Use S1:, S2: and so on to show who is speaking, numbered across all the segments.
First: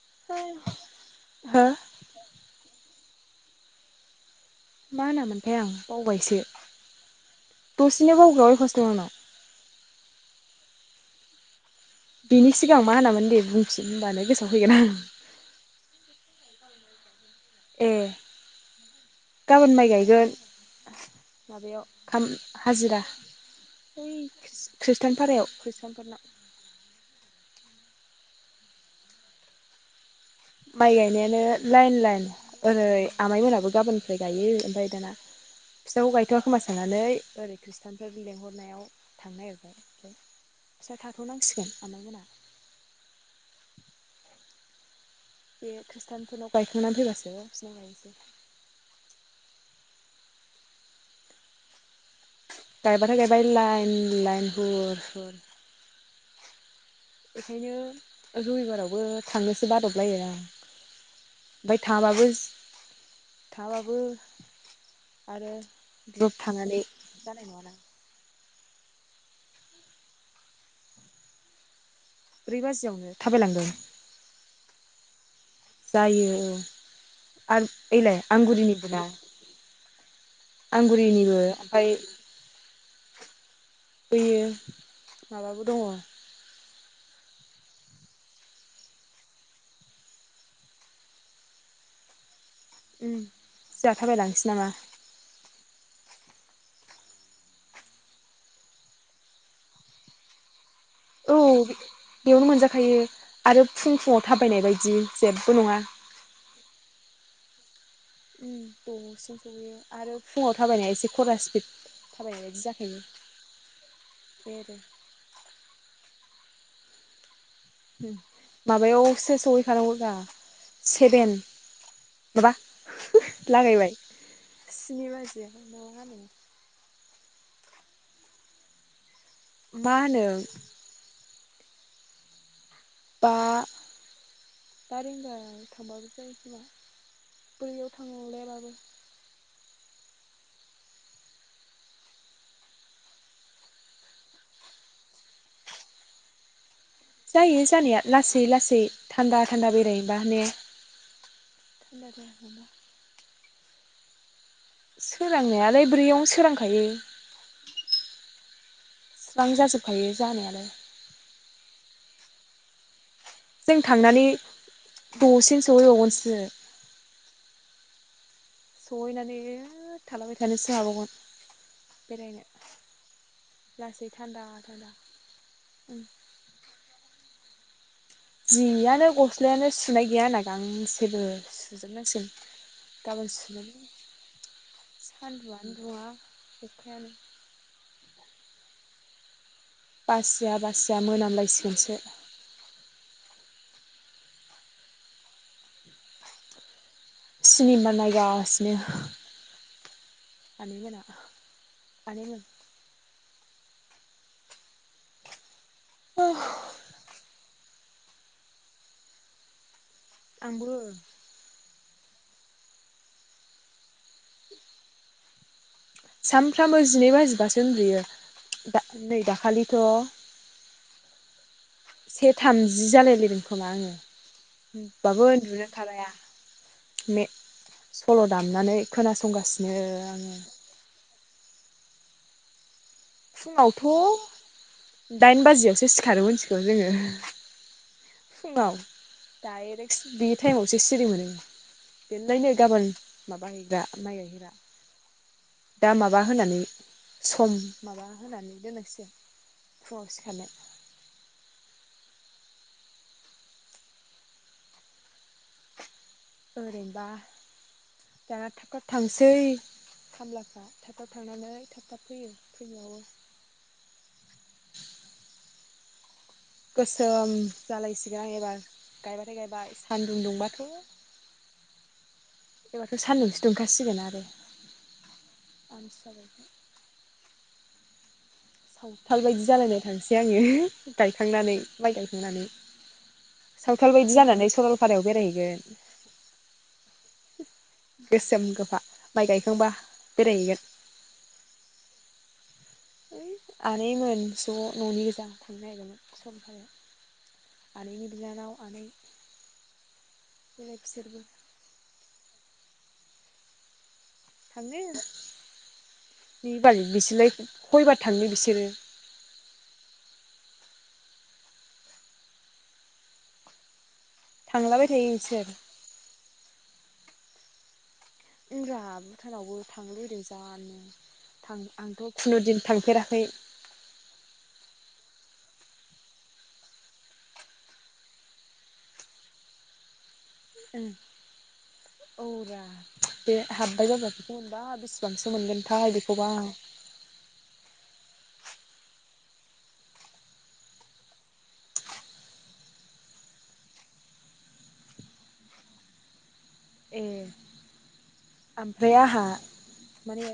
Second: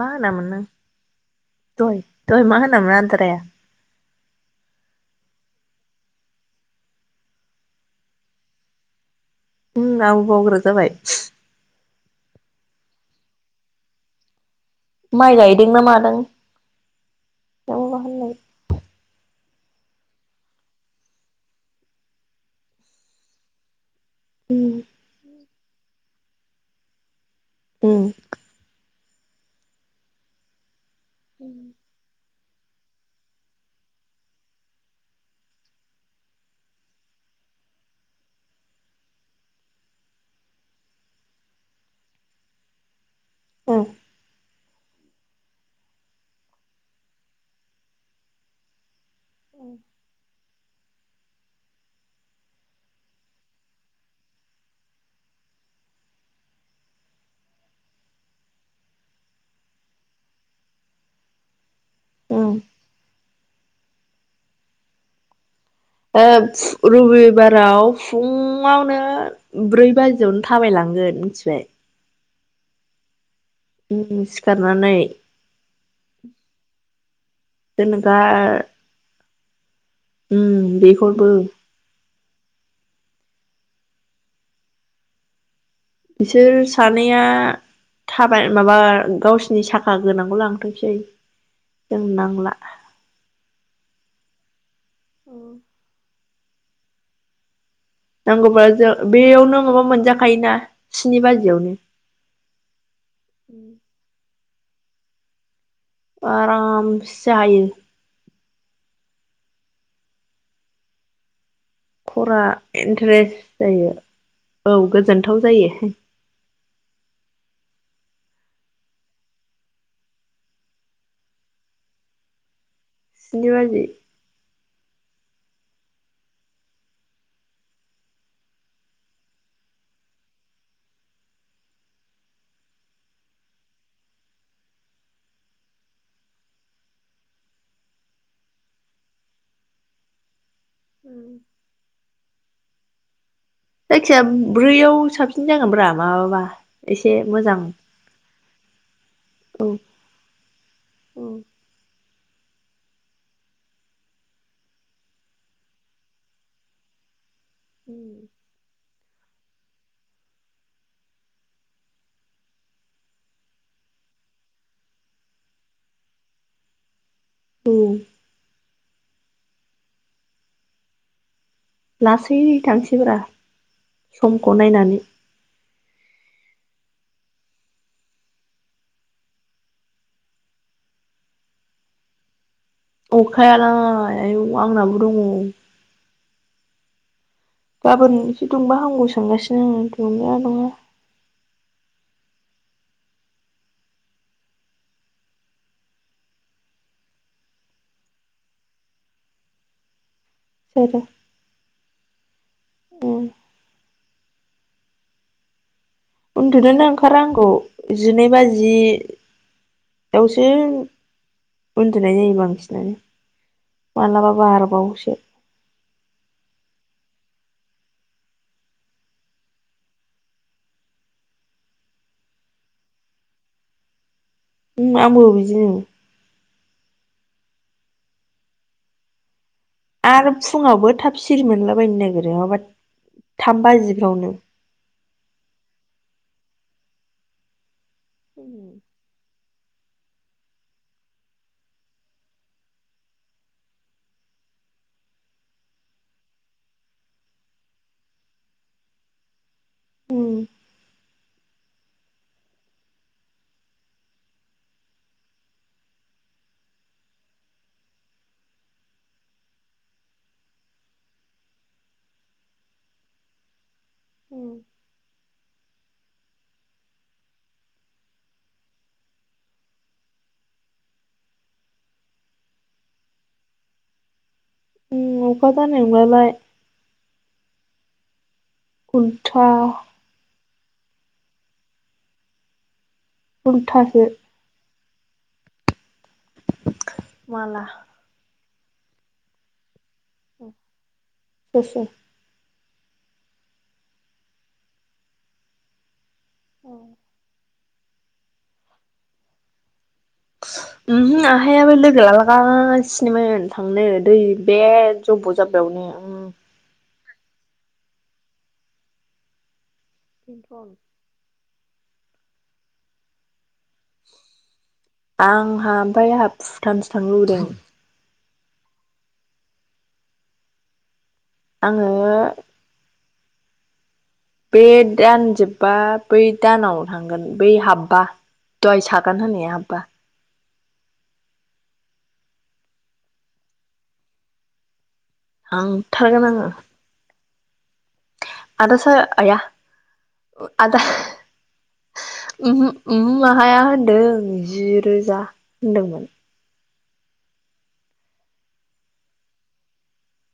S1: मा होनामोन नों
S2: हो
S1: दहाय मा होनामोन आन्दारे?
S2: मा होनामोनथाय आं बावबायसो दसेनो बावग्रा अयफास दं आंनाव।
S1: उम आंबो बावग्रा जाबाय।
S2: बिनि सिगां मा होनामोन दे बुंफिन होनबानो गोसो
S1: माइ गायदों ना मादों
S2: ए
S1: दंबा होनलाय।
S2: गाबोन माइ गायगोन माबायाव आम हाजिरा। बै
S1: उम
S2: खृष्ट खृष्टान भारायाव खृष्टानफोरनाव।
S1: उम।
S2: माइ गायनायानो लाइन लाइन। ओरै आमाइमोनाबो गाबोननिफ्राय गायो ओमफ्राय दाना फिसाखौ गायथ'वा खोमा साननानै ओरै खृष्टानफोर लेंहरनायाव थांनो नागिरबाय उम फिसा थाथ'नांसिगोन आमायमोना।
S1: उम
S2: बे खृषटानफोरनाव गायखांनानै फैबासोबो बिसिनाव गायनोसै।
S1: औ।
S2: गाइबाथाय गायबाय लाइन लाइन हुर हुर। ओंखायनो रबिबारावबो थांनोसो बादबलायो आं। ओमफाय थाङाबाबो
S1: उम
S2: थाङाबाबो बो आरो
S1: ओ
S2: ग्रुप थांनानै जानाय नङाना
S1: रबिबाराव फुं फुङावनो ब्रै बाजियावनो थाबायलांगोन मिथिबाय।
S2: ब्रै बाजियावनो? थाबायलांगोन
S1: उम सिखारनानै।
S2: जायो औ आरो
S1: जेनेबा
S2: ओइलाय आमगुरिनिबो ना
S1: उम बेखौबो
S2: आमगुरिनिबो ओमफाय बैयो माबाबो दङ
S1: बिसोर सानैया थाबाय माबा गावसिनि साखा गोनांखौ लांथोंसै जोंनो नांला।
S2: उम जोंहा थाबायलांसै नामा?
S1: ओं नांगौब्ला जों बेयावनो माबा मोनजाखायोना स्नि
S2: औ
S1: बाजियावनो
S2: बेयावनो मोनजाखायो आरो फुं फुाव थाबायनाय बायदि जेबो नङा
S1: [unintelligible] आरामसे हायो
S2: द'सिम सयो आरो फुङाव थाबायनाय एसे खर स्पिड
S1: खरा
S2: थाबायनाय बायदि जाखायो
S1: इन्टारेस्ट जायो
S2: बे आरो
S1: औ गोजोनथाव जायो हि
S2: माबायावसो सहैखानांगौ दा सेभेन माबा
S1: स्नि बाजि
S2: लागायबाय स्नि बाजियाव [inaudible] माबा हानो मा होनो बा बा रिंगायाव थांबाबो जायो खोमा ब्रैयाव थांलायाबाबो
S1: उम जायखिया ब्रैयाव साबसिन जागोन ब्रा माबाबा एसे मोजां
S2: जायो जानाया लासै लासै लासै थान्दा
S1: औ
S2: थान्दा बेरायायो बा ने [inaudible]
S1: औ
S2: सोरांनायालाय ब्रैयावनो सोरांखायो
S1: उम
S2: स्रां जाजोबखायो जानायालाय जों थांनानै दसेनो सोवहैबावगोनसो
S1: औ
S2: सहैनानै ओ थलाबाय थानोसो हागावगोन
S1: लासै थांसैब्रा
S2: लासै थान्दा
S1: समखौ
S2: थान्दा
S1: नायनानै
S2: जियानो गस्लायानो सुनाय गैया होनना गांसेबो सुजोबनांसिम गाबोन सु
S1: अखायालाय आयौ आंनाबो दङ
S2: सान्दुआनो दङा अखायानो
S1: गाबोन एसे दुंबा हामौ सानगासि
S2: बासिया बासिया मोनामलायसिगोनसो सिनेमा नायगासिनो आनै
S1: सोरो
S2: मोनाहा आनै मोन
S1: उम उन्दुुनोनो ओंखारहांगौ जिनै बाजि दउसो
S2: आंबो
S1: उन्दुनाय जायो बांसिनानो माब्लाबा बारबावसो
S2: सानफ्रामबो जिनै बाजिबासो उन्दुयो नै दाखालिथ' से थामजि जालायलायदों खोमा आङो
S1: उम आंबो
S2: होनबाबो उन्दुनो
S1: बिदिनो
S2: ओंखारगाया मे सल' दामनानै खोनासंगासि
S1: आरो फुङावबो थाब सिरि मोनलाबायायनो नागिरो माबा थाम बाजिफ्रावनो
S2: फुङावथ' दाइन बाजियावसो सि खारो मिथिगौ जोङो।
S1: [unintelligible]
S2: डायरेक्ट स्नि टाइमावसो सिरि मोनो बेनोलायनो गाबोन माबाहैग्रा माइ गायग्रा। दा माबा होनानै सम माबा होनानै दोनांसिगोन फुङाव सिखारनो। ओरैनोबा दाना थाब थाब थांसै खामलाफ्रा थाब थाब थांनानै थाब थाब फैयो फैनायावबो।
S1: उम।
S2: गोसोम जालायसिगोन आं एबार गायबाथाय गायबाय सानदुं दुंबाथ' एबाराथ' सान्दुंसो दुंखासिगोन आरो।
S1: उम अखासो हानाय
S2: आमथिसुवा
S1: नंलालाय।
S2: बायदि सावथाल बायदि
S1: उल्था
S2: जालाय लायथारनोसै आङो। गायखांनानै माइ गायखांनानै। सावथाल
S1: उल्थासो
S2: बायदि जानानै सरल फारायाव बेरायहैगोन।
S1: माला
S2: गोसोम गोफ फा माइ गायखांबा। बेरायहैगोन
S1: सोर सोर?
S2: आनैमोन ज' न'नि गोजा थांनो नागिरदोंमोन। सरलपारायाव। आनैनि बिनानाव आनै बेलाय बिसोरबो
S1: ओमहो आहायाबो लोगो लाला गासिनोमोन थांनो। दै बे
S2: थांनो
S1: जब्ब' जाब्बायावनो उम।
S2: बिबार बिसोरलाय खयबार थाङो बिसोरो?
S1: बेनथ'न।
S2: थांलाबाय थायो बिसोर
S1: आंहा ओमफाय आहा भुटानसो थांनो लुबैदों।
S2: होनरा भुटानावबो थांनो लुबैदों जानो थां
S1: आङो
S2: आंथ' खुनु दिन थांफेरा खै।
S1: बे दानजोबबा बै दानाव थांगोन बै हाब्बा दहाय सागोन होननाया हाब्बा।
S2: ओ औ रा बे हाब्बाय जाबाथ' मोनबा बेस सेबांसो मोनगोनथाय
S1: थांथारगोन
S2: बेखौबा
S1: आङो आदा सा आया आदा उमहो आहाया होनदों जि रोजा होनदोंमोन।
S2: ए आमफ्राय आहा माने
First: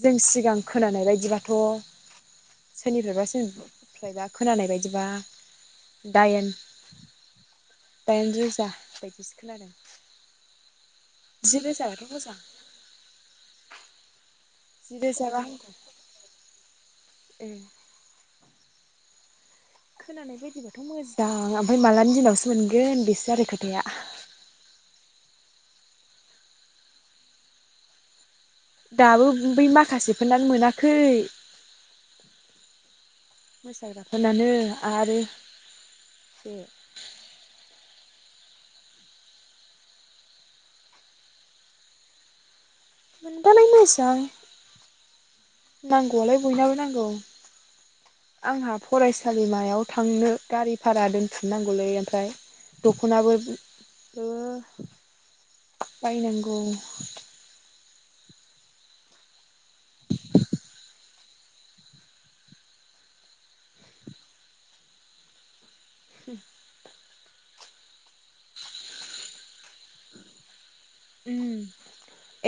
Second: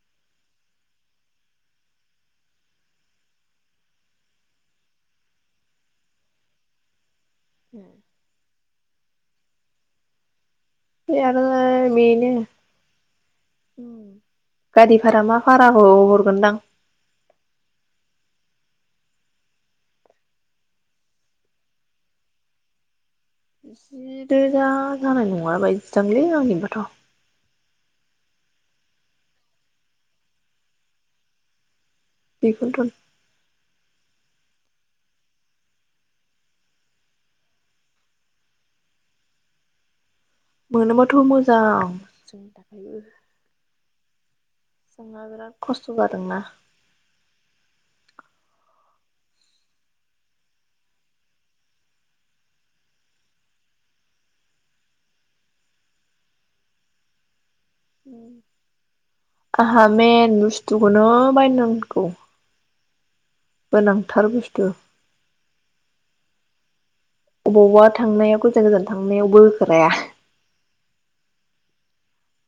S2: जों सिगां खोनानाय बायदिबाथ' सोरनिफ्रायबा सोरनिफ्रायबा खोनानाय बायदिबा दाइन दाइन रोजा बायदिस खोनादों।
S1: बे
S2: जि
S1: आरोय
S2: रोजाबाथ'
S1: बेनो
S2: मोजां जि
S1: गारि भारा
S2: रोजाबा
S1: मा
S2: हामगौ
S1: भाराखौ हरगोनदां।
S2: ए खोनानाय बायदिबाथ' मोजां ओमफ्राय मालानि दिनावसो मोनगोन बेसे
S1: जिदोजा जानाय नं बायदि थांलै आंनिबोाथ'।
S2: दाबो बै माखासेफोरनानो मोनाखै।
S1: बेखौथ
S2: मोसाग्राफोरोनानो आरो एसे
S1: मोनोबाथ' मोजां जों द
S2: मोनबालाय मोजां
S1: जोंहा बिराद खस्थ' जादोंना
S2: नांगौआलाय बयनाबो नांगौ आंहा फरायसालिमायाव थांनो गारि भारा दोनफिननांगौलै ओमफ्राय दख'नाब बायनांगौ‌।
S1: आंहा मेन बुस्थुखौनो बायनांगांगौ। गोनांथार बुस्थु
S2: हुम
S1: अबाव अबबा थांनायाव गोजान गोजान थांनायावबो होखाराया।
S2: उम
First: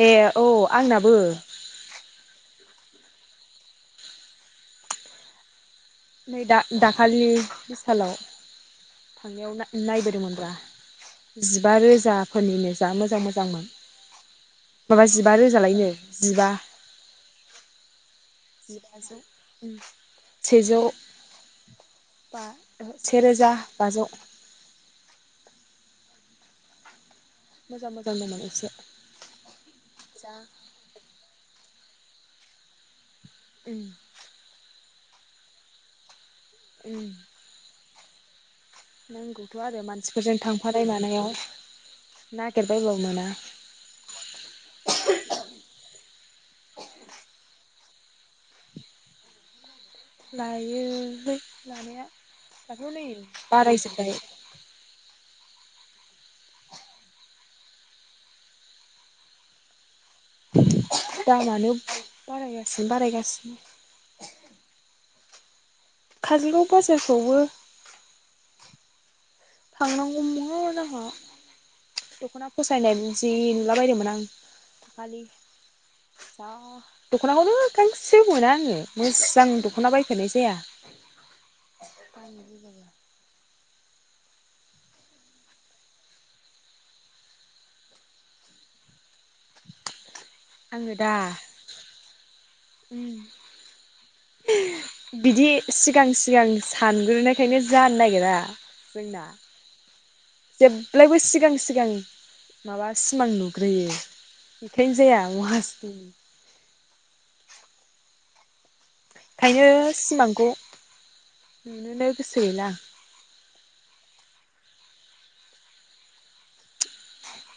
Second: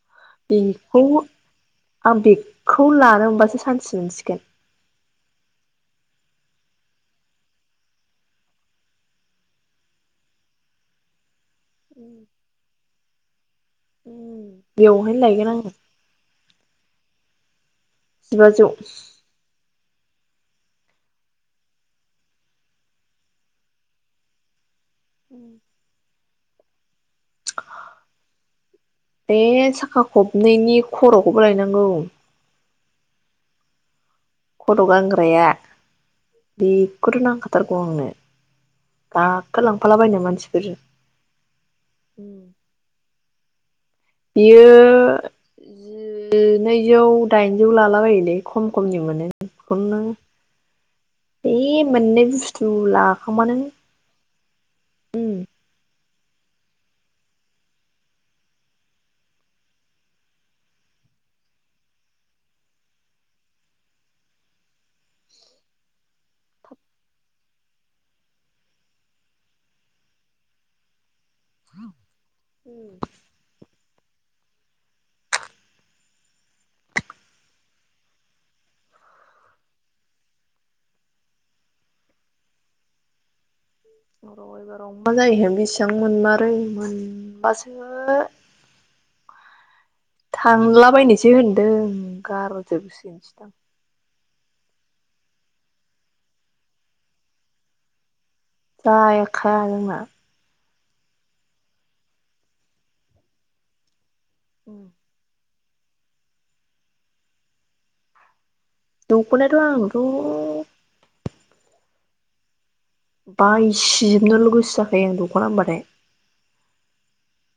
S2: ए औ
S1: बेखौ
S2: आंनाबो
S1: आं बेग खौ लानो मोनबासो सान्थि मोनसिगोन।
S2: नै दा दाखालि बिसालाव थांनायाव नायबोदोंमोनब्रा जिबा रोजाफोरनिनो जा मोजां मोजांमोन। माबा
S1: बेवहायनो
S2: जिबा
S1: लायगोन आङो
S2: रोजालायनो जिबा। जिबाजौ सेजौ सेरोजा बाजौ
S1: उम
S2: मोजां मोजां दंमोन एसे
S1: बे साखा
S2: जा
S1: खबनैनि खर'खौबो लायनां। नोंगौ
S2: उम
S1: हराव गनग्राया। बेखौथ' नांखाथारगौ आंनो।
S2: नंगौथ'
S1: गाखो
S2: आरो
S1: लांफालाबायनो
S2: मानसिफोरजों
S1: मानसिफोर
S2: थांफानाय मानायाव नागिरबायबाबो मोना।
S1: बियो जि नैजौ दाइनजौ लालाबोलै खम खमनि मोनो। बेखौनो
S2: लायोलै
S1: है
S2: लानाया
S1: मोननै बुस्थु
S2: दाथ' नै
S1: लाखोमा नों
S2: बारायजोब्बाय औ दामानो बारायगासिनो बारायगासिनो। काजलगाव बाजारखौबो थांनांगौमोन आंहा। दख'ना फसायनाय जि नुला बायदोंमोन आं [unintelligible] दखनाखौनो गांसे मोना आंङो मोजां दख'ना बायखेरनाय जाया
S1: र एबाराव मा जायोथाय बेसेबां मोनमारै मोनबासो।
S2: [inaudible] आङो दा
S1: थांलाबायनोसै होनदों गार'जोबो
S2: बिदि सिगां- सिगां सानग्रोनायखायनो जानो नागिरा। जोंना
S1: जाखायानो मा।
S2: जेब्लायबो सिगां सिगां माबा सिमां नुग्रोयो। बेखायनो जाया महा [inaudible]
S1: दखनायथ' आं
S2: नोनो गोसो गैला आं।
S1: बायसिजोबनोल' गोसो जाखायो आं दख'ना होनबाथाय।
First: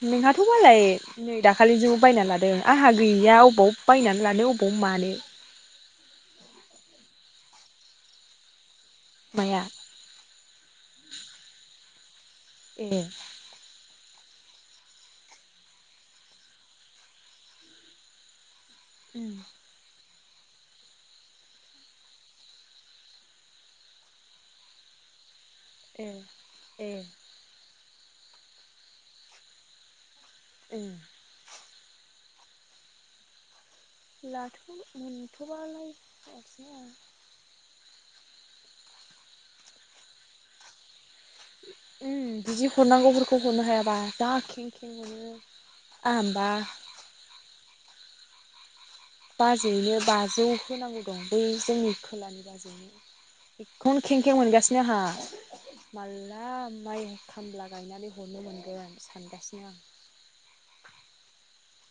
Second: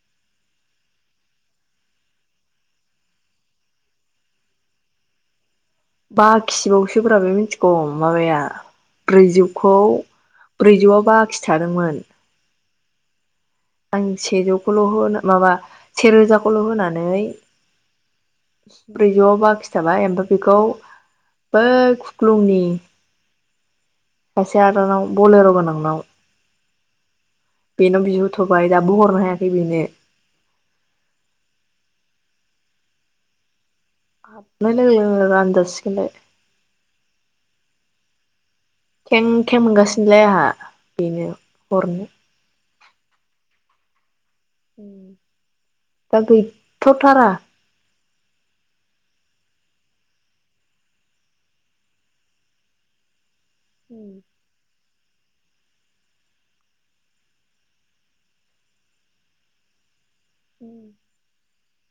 S2: नोंहाथ' मालाय नै दाखालि सो बायना लादों आंहा गैया बबाव बायनानै लानो अबाव मानो।
S1: बाखिबावसो ब्रा बे मिथिगौ माबाया।
S2: माया
S1: ब्रैजोखौ ब्रैजौआव बाखि थादोंमोन।
S2: ए।
S1: आं सेजौखौल' होनो माबा सेरोजाखौल' होनानै। ब्रैजौ
S2: उम
S1: आव बाखि थाबाय ओमफ्राय बेखौ बै खुख्लुंनि। खायसे आरोबाव बलेर मोन
S2: ए ए।
S1: बेनाव बिहरथ'बाय दाबो हरनो हायाखै बेनो।
S2: ओम। लाथ'
S1: हाबनाय लोगो लोगो
S2: मोनथ'बालाय
S1: रानजासिगोनलाय
S2: हसै।
S1: खेंखें मोनगासिनोलाय आंहा। बेनो हरनो
S2: उम बिदि हरनांगौफोरखौ हरनो हायाबा। जा खेंखेंमोनो
S1: दा
S2: आंहानोबा
S1: गैथ'थारा
S2: बाजैयैनो बाजौ होनांगौ दं बै जोंनि खोलानि बाजैयैनो। कम खें खें मोनगासिनो नो आंहा माला माइ खामला गायनानै हरनो मोनगोन सानगासिनो आं।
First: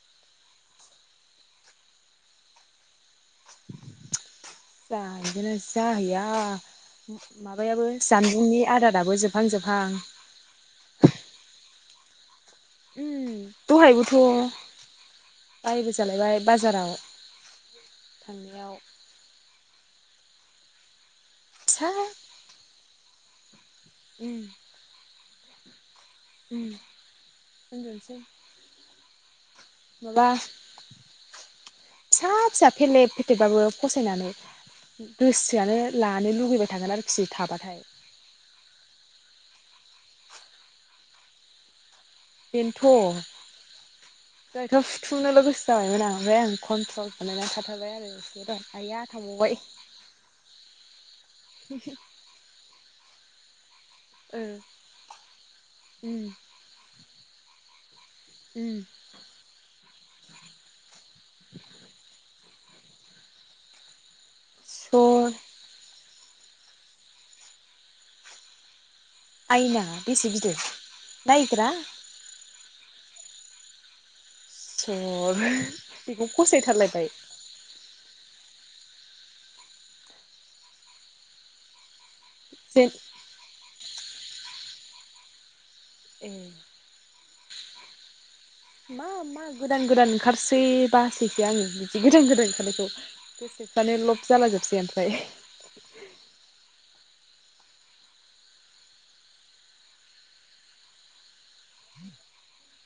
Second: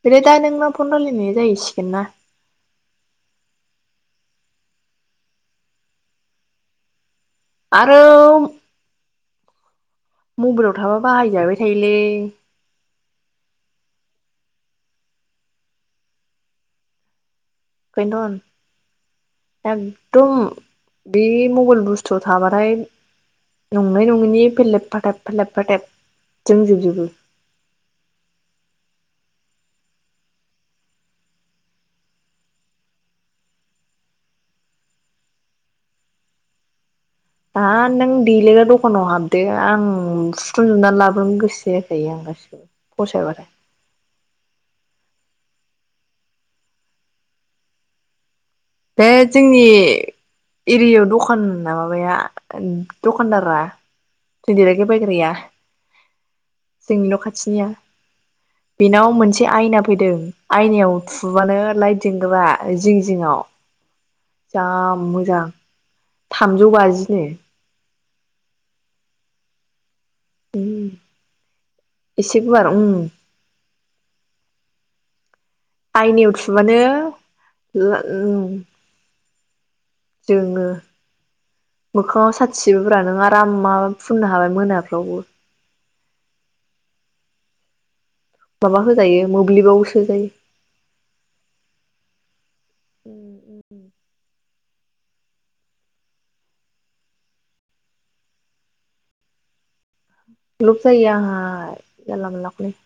S1: फ्राय दा नों मा फन रायलायनो जाहैसिगोन ना।
S2: जाहैगोना जाहैया। माबायाबो
S1: आरो
S2: जानबुंनि आदाराबो जोब जोबहां -जोबहां।
S1: मबाइलाव थाबा बाहायजाबाय थायोलै। [inaudible]
S2: उम दहायबोथ' बाहायजालायबाय बाजाराव।
S1: बबेहाय
S2: थांनायाव
S1: दं? दं। बे मंगल
S2: फिसा
S1: बुस्थु थाबाथाय नङै
S2: उम
S1: नङिनि बेलेब- फाथाब फोरलेब- फोथेब
S2: उम उन्दुनोसै। माबा फिसा-फिसा फेलेब फेथेबबाबो फसायनानै गोसोआनो लानो लुुबैबाय थागोन आरो।
S1: दा नों देलायग्रा दखानाव हाबदो आं सुथुंजोबनानै लाब गोसो जाखायो आं
S2: बेनोथ'
S1: गासिखौबो फसायबाथाय
S2: दहायथ' हुथुमजोबनो गोसो जाबायमोन आं ओमफ्राय आं कन्ट्रल खालामना थाथारबाय आरो। दहाय आइया
S1: बे
S2: थांबावबाय
S1: जोंनि एरियायाव दखान माबाया दखानदारा
S2: ओ
S1: जों देलायग्रा बायग्राया
S2: उम
S1: जोंनि न'खाथि निया
S2: उम
S1: बेनाव मोनसे आयना फैदों आयनायाव थुबानो लाइट जोंग्रा। आरो जिं जिङाव जा
S2: सर
S1: मोजां थामजौ बाजिनो।
S2: आयना
S1: उ इसे गुवार उम।
S2: इसर
S1: आइनायाव थुबानो ला ओम जोङो मोखा मोखाङाव
S2: जेन
S1: साथिजोबोब्रा नों आराम माबा फुननो हाबाय मोनाफ्रावबो
S2: ए
S1: माबा होजायो
S2: मा-मा
S1: मोब्लिबाव
S2: गोदान-गोदान
S1: सोजायो
S2: ओंखारसै बासैसो आङो बिदि गोदान -गोदान ओंखारनायखौ गोसोफ्रानो लब जालाजोबसै ओफ्राय
S1: लुपजायो आंहा जानला मामनलाखौनो।